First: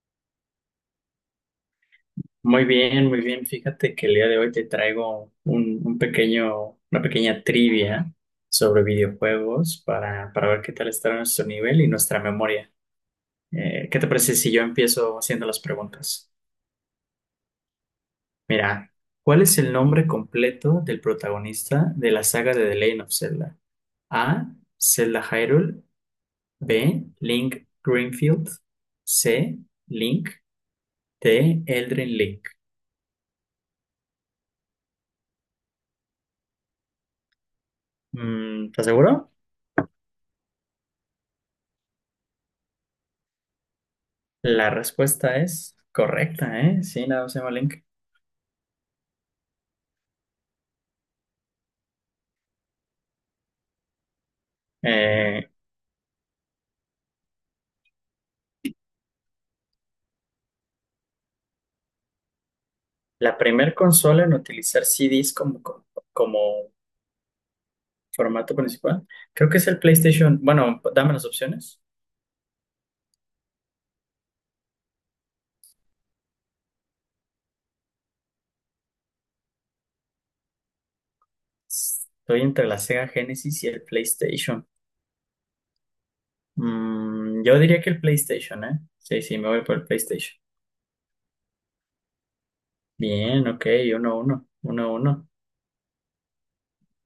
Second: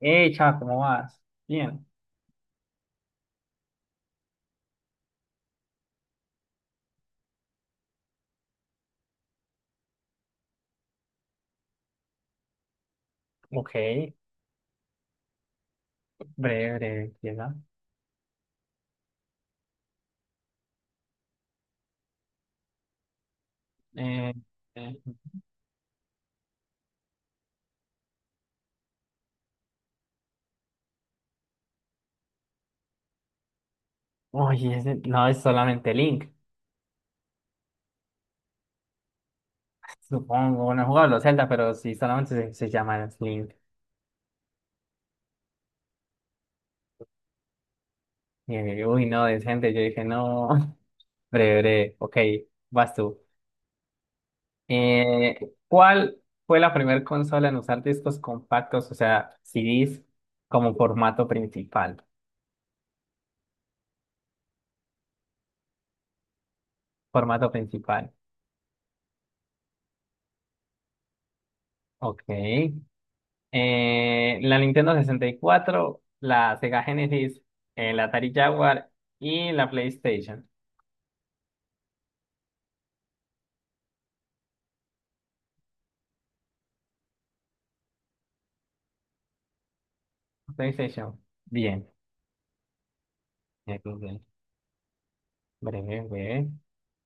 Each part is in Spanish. Chava, ¿cómo vas? Bien. Muy bien, muy bien. Fíjate que el día de hoy te traigo un pequeño, una pequeña trivia sobre videojuegos para, ver qué tal está nuestro nivel y nuestra memoria. Ok, ¿Qué te parece si yo empiezo haciendo las preguntas? breve, breve, empieza. Mira, ¿cuál es el nombre completo del protagonista de la saga de The Legend of Zelda? Eh, A, eh, Zelda Hyrule. B, Link Greenfield. C, Link. D, Eldrin Link. Oye, ese no es solamente Link, Mm, ¿estás seguro? supongo. No he jugado a los Zelda, pero sí solamente se llama Link. La respuesta es correcta, ¿eh? Sí, la Seba Link. Uy, no, decente. Yo dije, no. Breve, breve. Ok, vas tú. Eh, Eh, ¿Cuál fue la primera consola en usar discos compactos, o sea, CDs, como formato principal? la primer consola en utilizar CDs como Formato principal. formato principal, creo que es el PlayStation. Bueno, dame las opciones. Ok, la Nintendo sesenta y cuatro, la Sega Genesis, la Atari Jaguar y la PlayStation. Estoy entre la Sega Genesis y el PlayStation. Mm, yo diría que el PlayStation, ¿eh? Sí, sí, me voy por el PlayStation. PlayStation. Bien. Bien, ok, uno, Google. uno, uno, uno. Breve, breve.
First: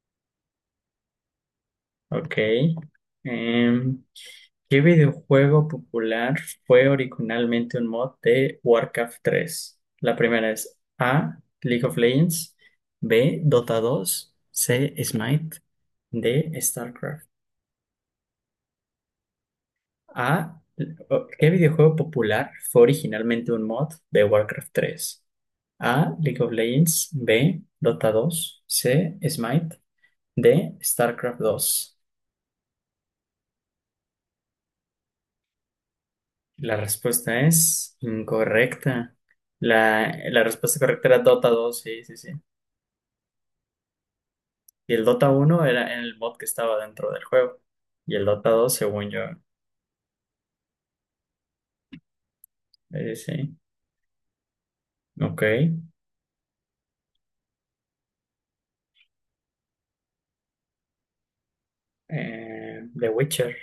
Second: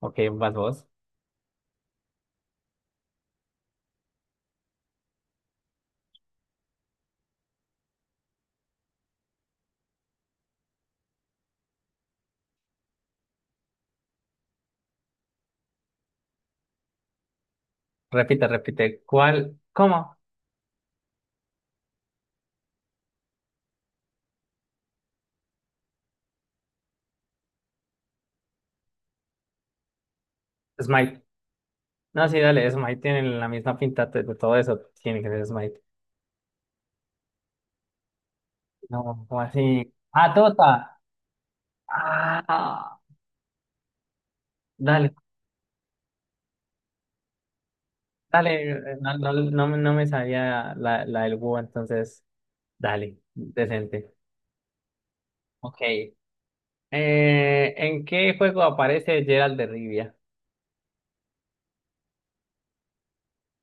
Ok, vas vos. Ok. Em, ¿Qué videojuego popular fue originalmente un mod de Warcraft tres? La primera es A, League of Legends; B, Dota dos; C, Smite; D, StarCraft. Repite, repite. ¿Cuál? ¿Cómo? A, ¿qué videojuego popular fue originalmente un mod de Warcraft tres? A, League of Legends; B, Dota dos; C, Smite; D, Smite. StarCraft 2. No, sí, dale, Smite tiene la misma pinta de todo eso. Tiene que ser Smite. La respuesta es incorrecta. No, ¿cómo así? La, Ah, la respuesta Tota. correcta era Dota dos, sí, sí, sí. Ah, Y el dale, Dota uno era en el mod que estaba dentro del juego. Y el Dota dale. dos, según No, yo, no, no, me no me sabía la del Wu, entonces, dale, sí. decente. Ok. Ok. ¿En qué juego aparece Gerald de Rivia? The Witcher.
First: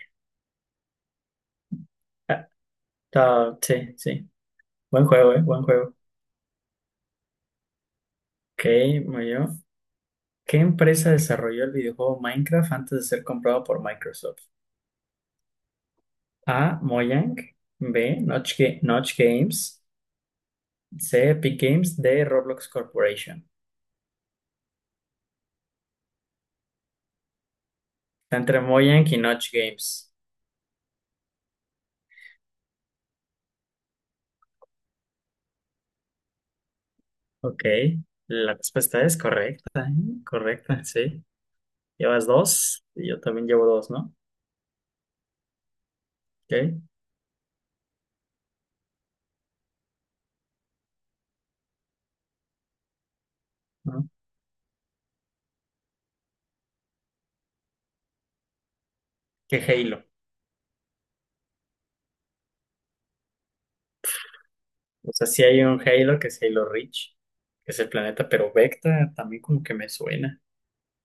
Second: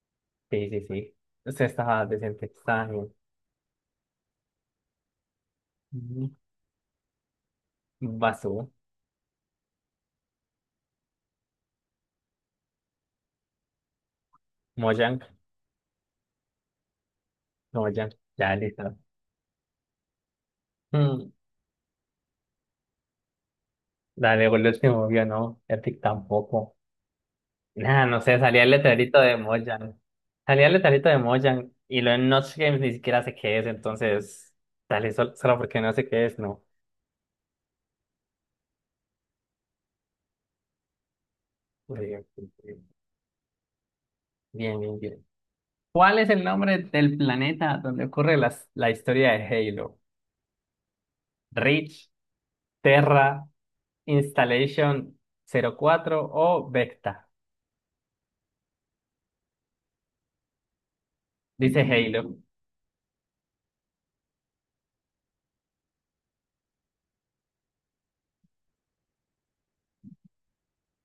Sí, sí, sí. Usted estaba decente. Ah, Estaba bien. Sí, sí. Buen juego, buen juego. Ujú. Ok, Basú. muy bien. ¿Qué empresa desarrolló el videojuego Minecraft antes de ser comprado por Microsoft? Mojang. A, Mojang. Mojang. B, Ya, listo. Notch Games. C, Mm, Epic Games. D, Roblox Corporation. dale, por el último obvio, no. Epic tampoco. Nada, no Está sé. entre Salía el Mojang y letrerito de Notch Mojang. Games. Salía el letrerito de Mojang. Y lo en Notch Games ni siquiera sé qué es. Entonces, dale, solo, porque no sé qué es, no. Ok, la respuesta es correcta, ¿eh? Correcta, sí. Llevas Bien, dos y yo también llevo dos, ¿no? bien, bien. ¿Cuál es el nombre Ok, del planeta donde ocurre la historia de Halo? Reach, Terra, ¿no? Installation 04 o Vecta. ¿Qué Halo? Dice Halo. O sea, sí hay un Halo que es Halo Reach, que es el planeta, pero Vecta también como que me suena.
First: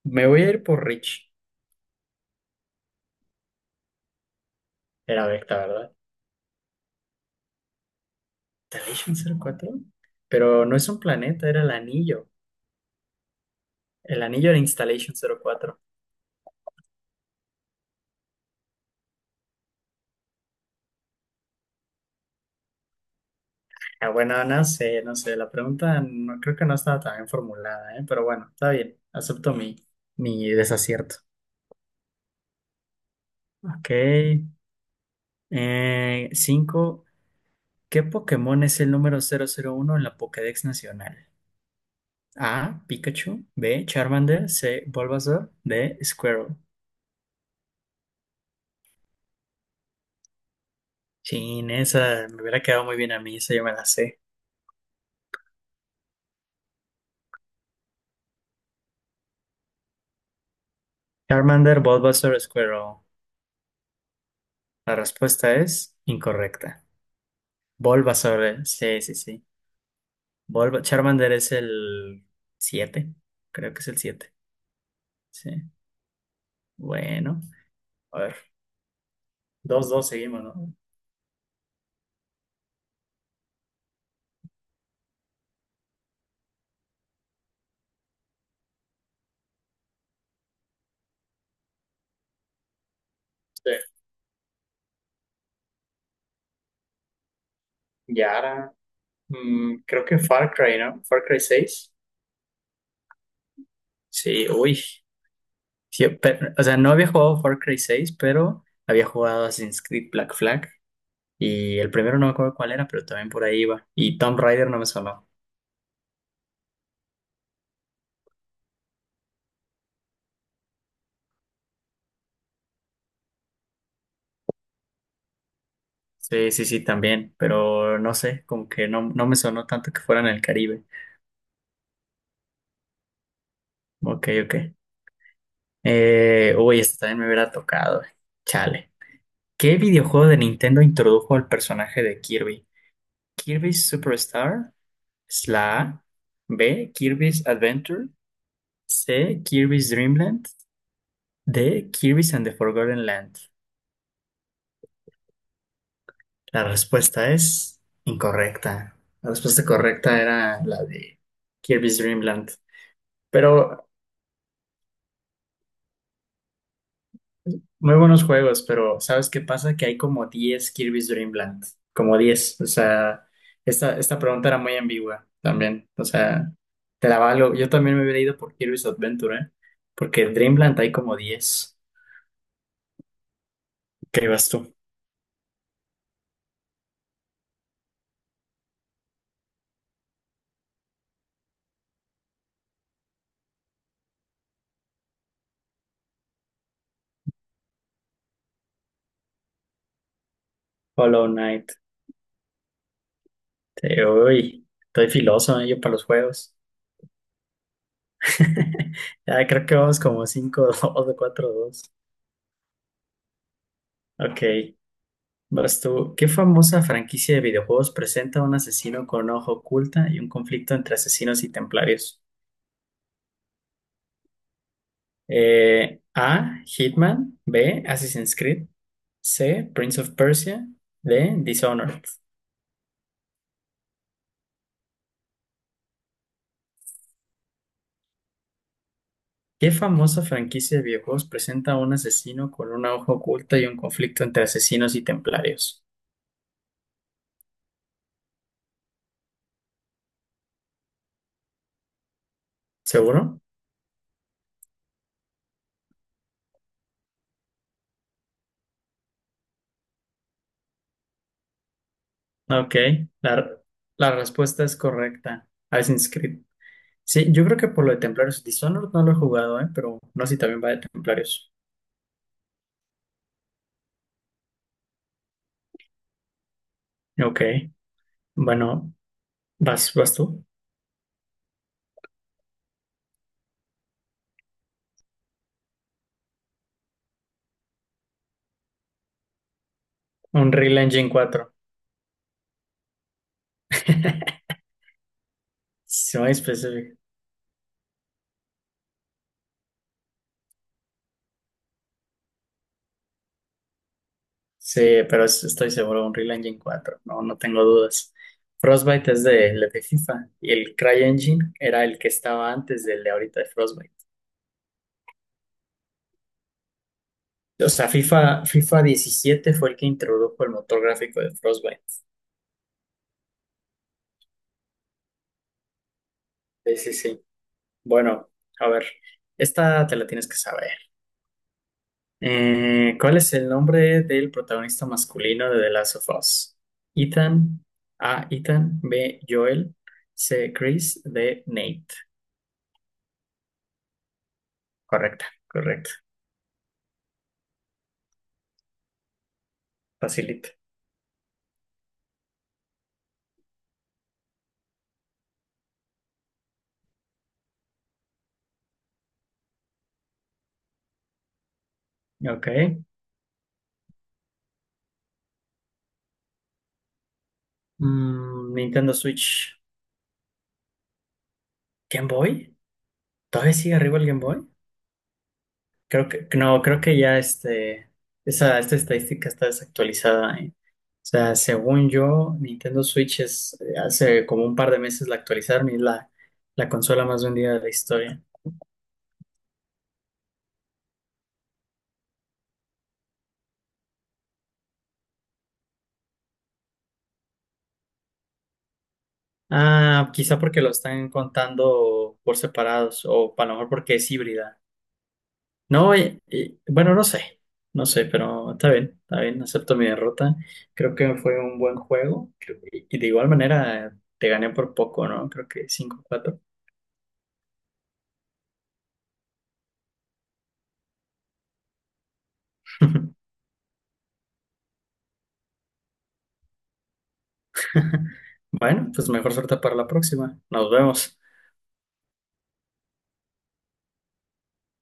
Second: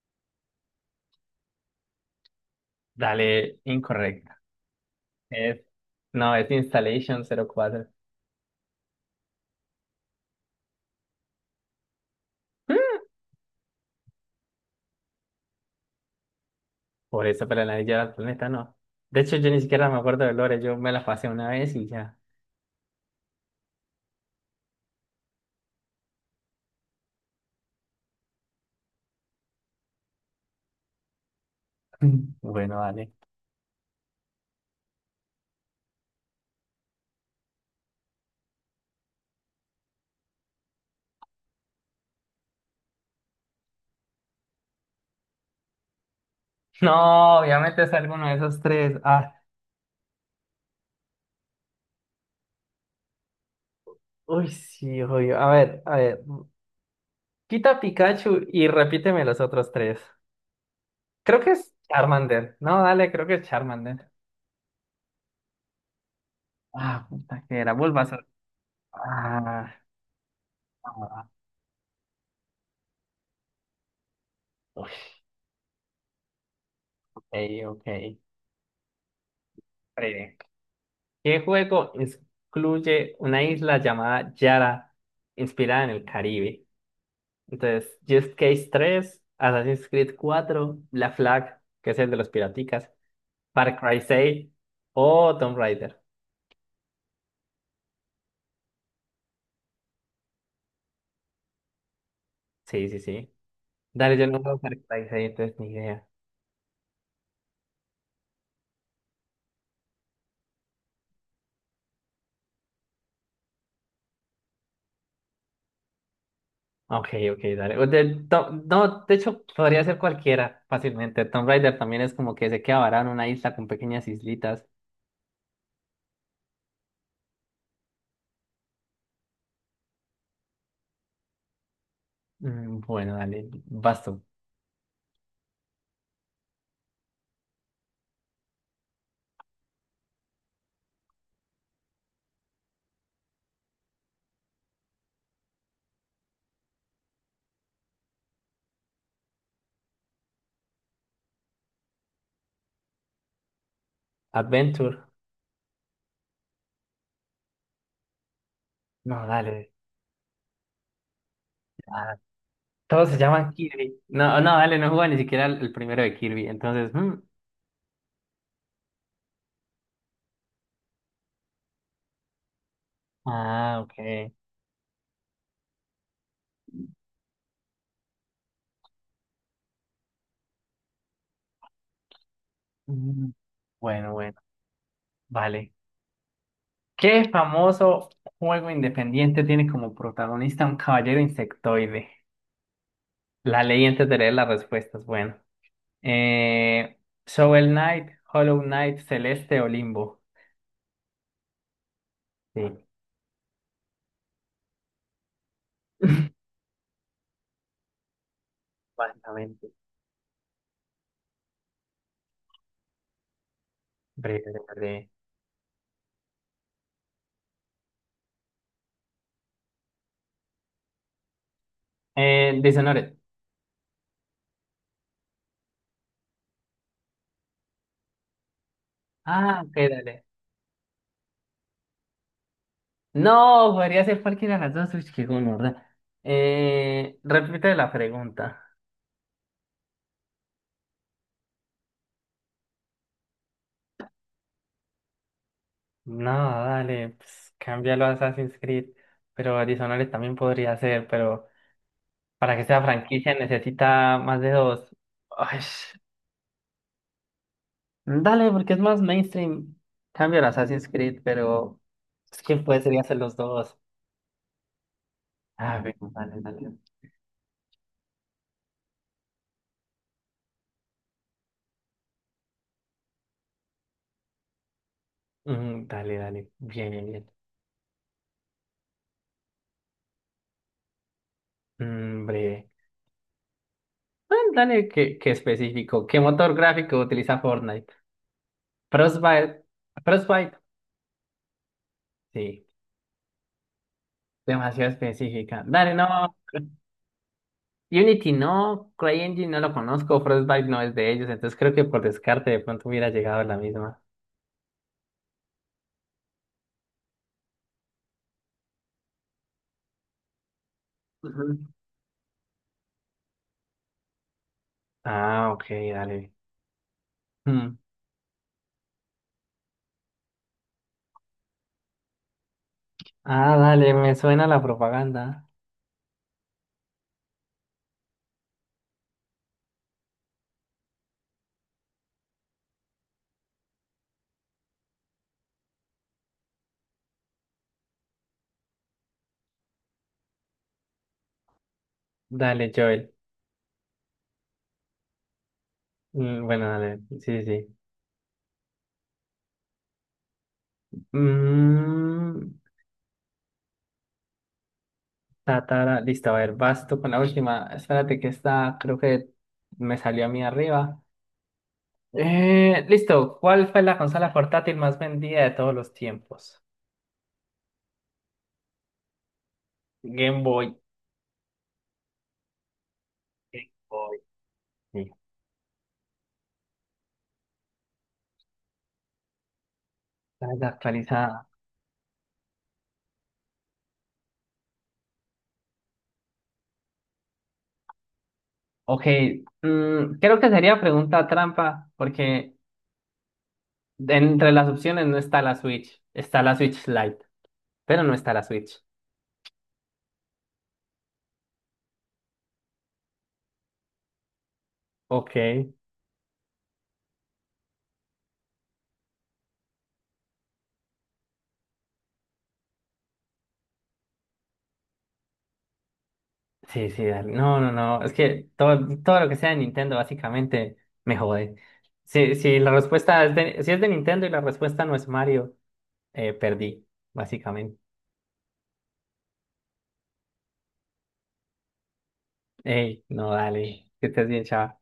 Me voy a ir por Reach. Dale, incorrecta. Era Vecta, Es, ¿verdad? no, es Installation 04. Installation 04. Pero no es un planeta, era el anillo. El anillo era Installation 04. Por eso, pero la Anillo del Planeta no. De hecho, yo ni siquiera me acuerdo de Lore. Yo me la pasé una vez y ya. Ah, bueno, no sé, no sé, la pregunta no creo que no estaba tan bien formulada, ¿eh? Pero bueno, está bien, acepto mi, mi desacierto. Bueno, dale. Ok, cinco, ¿qué Pokémon es el número cero cero uno en la Pokédex Nacional? A, Pikachu; B, Charmander; C, Bulbasaur; D, Squirtle. No, obviamente es alguno de esos tres. Ah, Chin, esa me hubiera quedado muy bien a mí, esa yo me la sé. uy, sí, obvio. A ver, a ver. Quita Pikachu y repíteme los otros tres. Creo que es Charmander, Bulbasaur, Charmander. No, Squirtle. dale, creo que es Charmander. La respuesta es incorrecta. Ah, puta que era. Bulbas Bulbasaur, sí, sí, sí. ah, ah, Charmander es el siete. Creo que es el 7. ok, Sí. Bueno. ok. A ver. Dos dos Breve. seguimos, ¿no? ¿Qué juego incluye una isla llamada Yara inspirada en el Caribe? Entonces, Just Case tres, Assassin's Creed cuatro Black Flag, que es el de los piraticas, Far Sí. Cry 6 o Tomb Raider. Y ahora, mm, creo que Far Cry, ¿no? Far Cry seis. Sí, sí, sí. Dale, yo no Sí, juego Far uy. Cry 6, entonces ni idea. Sí, o sea, no había jugado Far Cry seis, pero había jugado Assassin's Creed Black Flag. Y el primero no me acuerdo cuál era, pero también por ahí iba. Y Tomb Raider no me sonó. Ok, ok, dale. No, de hecho, podría ser cualquiera fácilmente. Tomb Raider también es como que se queda varado en una isla con pequeñas islitas. Sí, sí, sí, también. Pero no sé, como que no, no me sonó tanto que fuera en el Caribe. Mm, bueno, dale, basto. Ok, ok. Uy, esta también me hubiera tocado. Chale. ¿Qué videojuego de Nintendo introdujo al personaje de Kirby? ¿Kirby Superstar? ¿Es la A? ¿B? ¿Kirby's Adventure? ¿C? ¿Kirby's Dreamland? ¿D? ¿Kirby's and the Forgotten Land? Adventure. La respuesta es incorrecta. No, La respuesta dale. correcta era la de Kirby's Ah, Dreamland. todos se llaman Pero Kirby. No, no, dale, no juega ni siquiera el primero de Kirby. Entonces, mm, muy buenos juegos, pero ¿sabes qué pasa? Que hay como 10 Kirby's Dream Land, como diez. O sea, ah, esta ok. pregunta era muy ambigua también. O sea, te la valgo. Yo también me hubiera ido por Kirby's Adventure, ¿eh? Porque en Dreamland hay como diez. Mm, bueno, ¿Qué bueno, vas tú? vale. ¿Qué famoso juego independiente tiene como protagonista un caballero insectoide? La ley antes de leer las respuestas. Bueno, eh, Shovel Knight, Hollow Knight, Celeste o Limbo. Hollow Knight. Sí, Uy, estoy filoso, ¿eh? Yo para los juegos. Ya creo básicamente. que vamos como cinco dos o cuatro dos. Breve, Ok. breve, breve. Vas tú. ¿Qué famosa franquicia de videojuegos presenta un asesino con ojo oculta y un conflicto entre asesinos y templarios? Dishonored. A, Hitman. B, Assassin's Creed. Ah, C, ok, Prince of dale. Persia. D, Dishonored. No, podría ser cualquiera de las dos. Uy, qué gonorrea. Repite la pregunta. ¿Qué famosa franquicia de videojuegos presenta un asesino con una hoja oculta y un conflicto entre asesinos y templarios? No, dale, pues cámbialo a Assassin's Creed. Pero Dishonored también podría ser, pero para que sea franquicia ¿Seguro? necesita más de dos. Ay, dale, porque es más mainstream. Cambio a Assassin's Creed, pero es que Ok, podría ser los la, dos. la respuesta es correcta. Ah, Assassin's bueno, Creed. dale, dale. Sí, yo creo que por lo de Templarios. Dishonored no lo he jugado, ¿eh? Pero no sé si también va de Templarios. Mm, dale, dale. Bien, bien, bien. Ok. Bueno, vas tú. Mm, breve. Bueno, dale, qué, qué específico. ¿Qué motor gráfico utiliza Fortnite? Frostbite. Frostbite. Unreal Engine Sí, demasiado específica. Dale, 4. Muy no. específico. Unity no. CryEngine no lo conozco. Frostbite no es de ellos. Entonces creo que por descarte de pronto hubiera llegado la misma. Sí, pero estoy seguro, Unreal Engine cuatro. No, no tengo dudas. Frostbite es de, el de FIFA, y el CryEngine Ujú. era el que estaba antes del de ahorita de Frostbite. Ah, ok, dale. O Hmm. sea, FIFA, FIFA diecisiete fue el que introdujo el motor gráfico de Frostbite. Ah, dale, me suena la propaganda. Sí, sí, sí. Bueno, a ver, esta te la tienes que saber. ¿Cuál es el nombre del protagonista masculino de The Last of Us? Ethan, A, Ethan; B, Joel; C, Chris; D, Nate. Dale, Joel. Correcta, correcto. Mm, bueno, dale. Sí, sí, sí. Facilita. Mm, tatara, listo, a ver, vas tú con la última. Espérate que esta creo que me salió a mí arriba. Ok. Listo, ¿cuál fue la consola portátil más vendida de todos los tiempos? Mm, Nintendo Switch. Game Boy. ¿Game Boy? ¿Todavía Game sigue arriba el Boy. Game Boy? Sí. Creo que, no, creo que ya este, esa, esta estadística está desactualizada, La ¿eh? O sea, desactualizada. según yo, Nintendo Switch es, hace como un par de meses la actualizaron y es la, la consola más vendida de la historia. Ok, mm, creo que sería pregunta trampa, porque entre las opciones no está la Switch, está la Switch Lite, pero no está la Switch. Ah, quizá porque lo están contando por separados o a lo mejor porque es híbrida. Ok. No, bueno, no sé, no sé, pero está bien, acepto mi derrota. Creo que fue un buen juego y de igual manera te gané por poco, ¿no? Creo que cinco cuatro. Sí, sí, dale. No, no, no. Es que todo, todo lo que sea de Nintendo básicamente me jode. Si, si la respuesta es de, si es de Nintendo y la respuesta no es Mario, perdí, básicamente. Bueno, pues mejor suerte para la próxima. Nos vemos. Ey, no, dale. Que estés bien, chaval.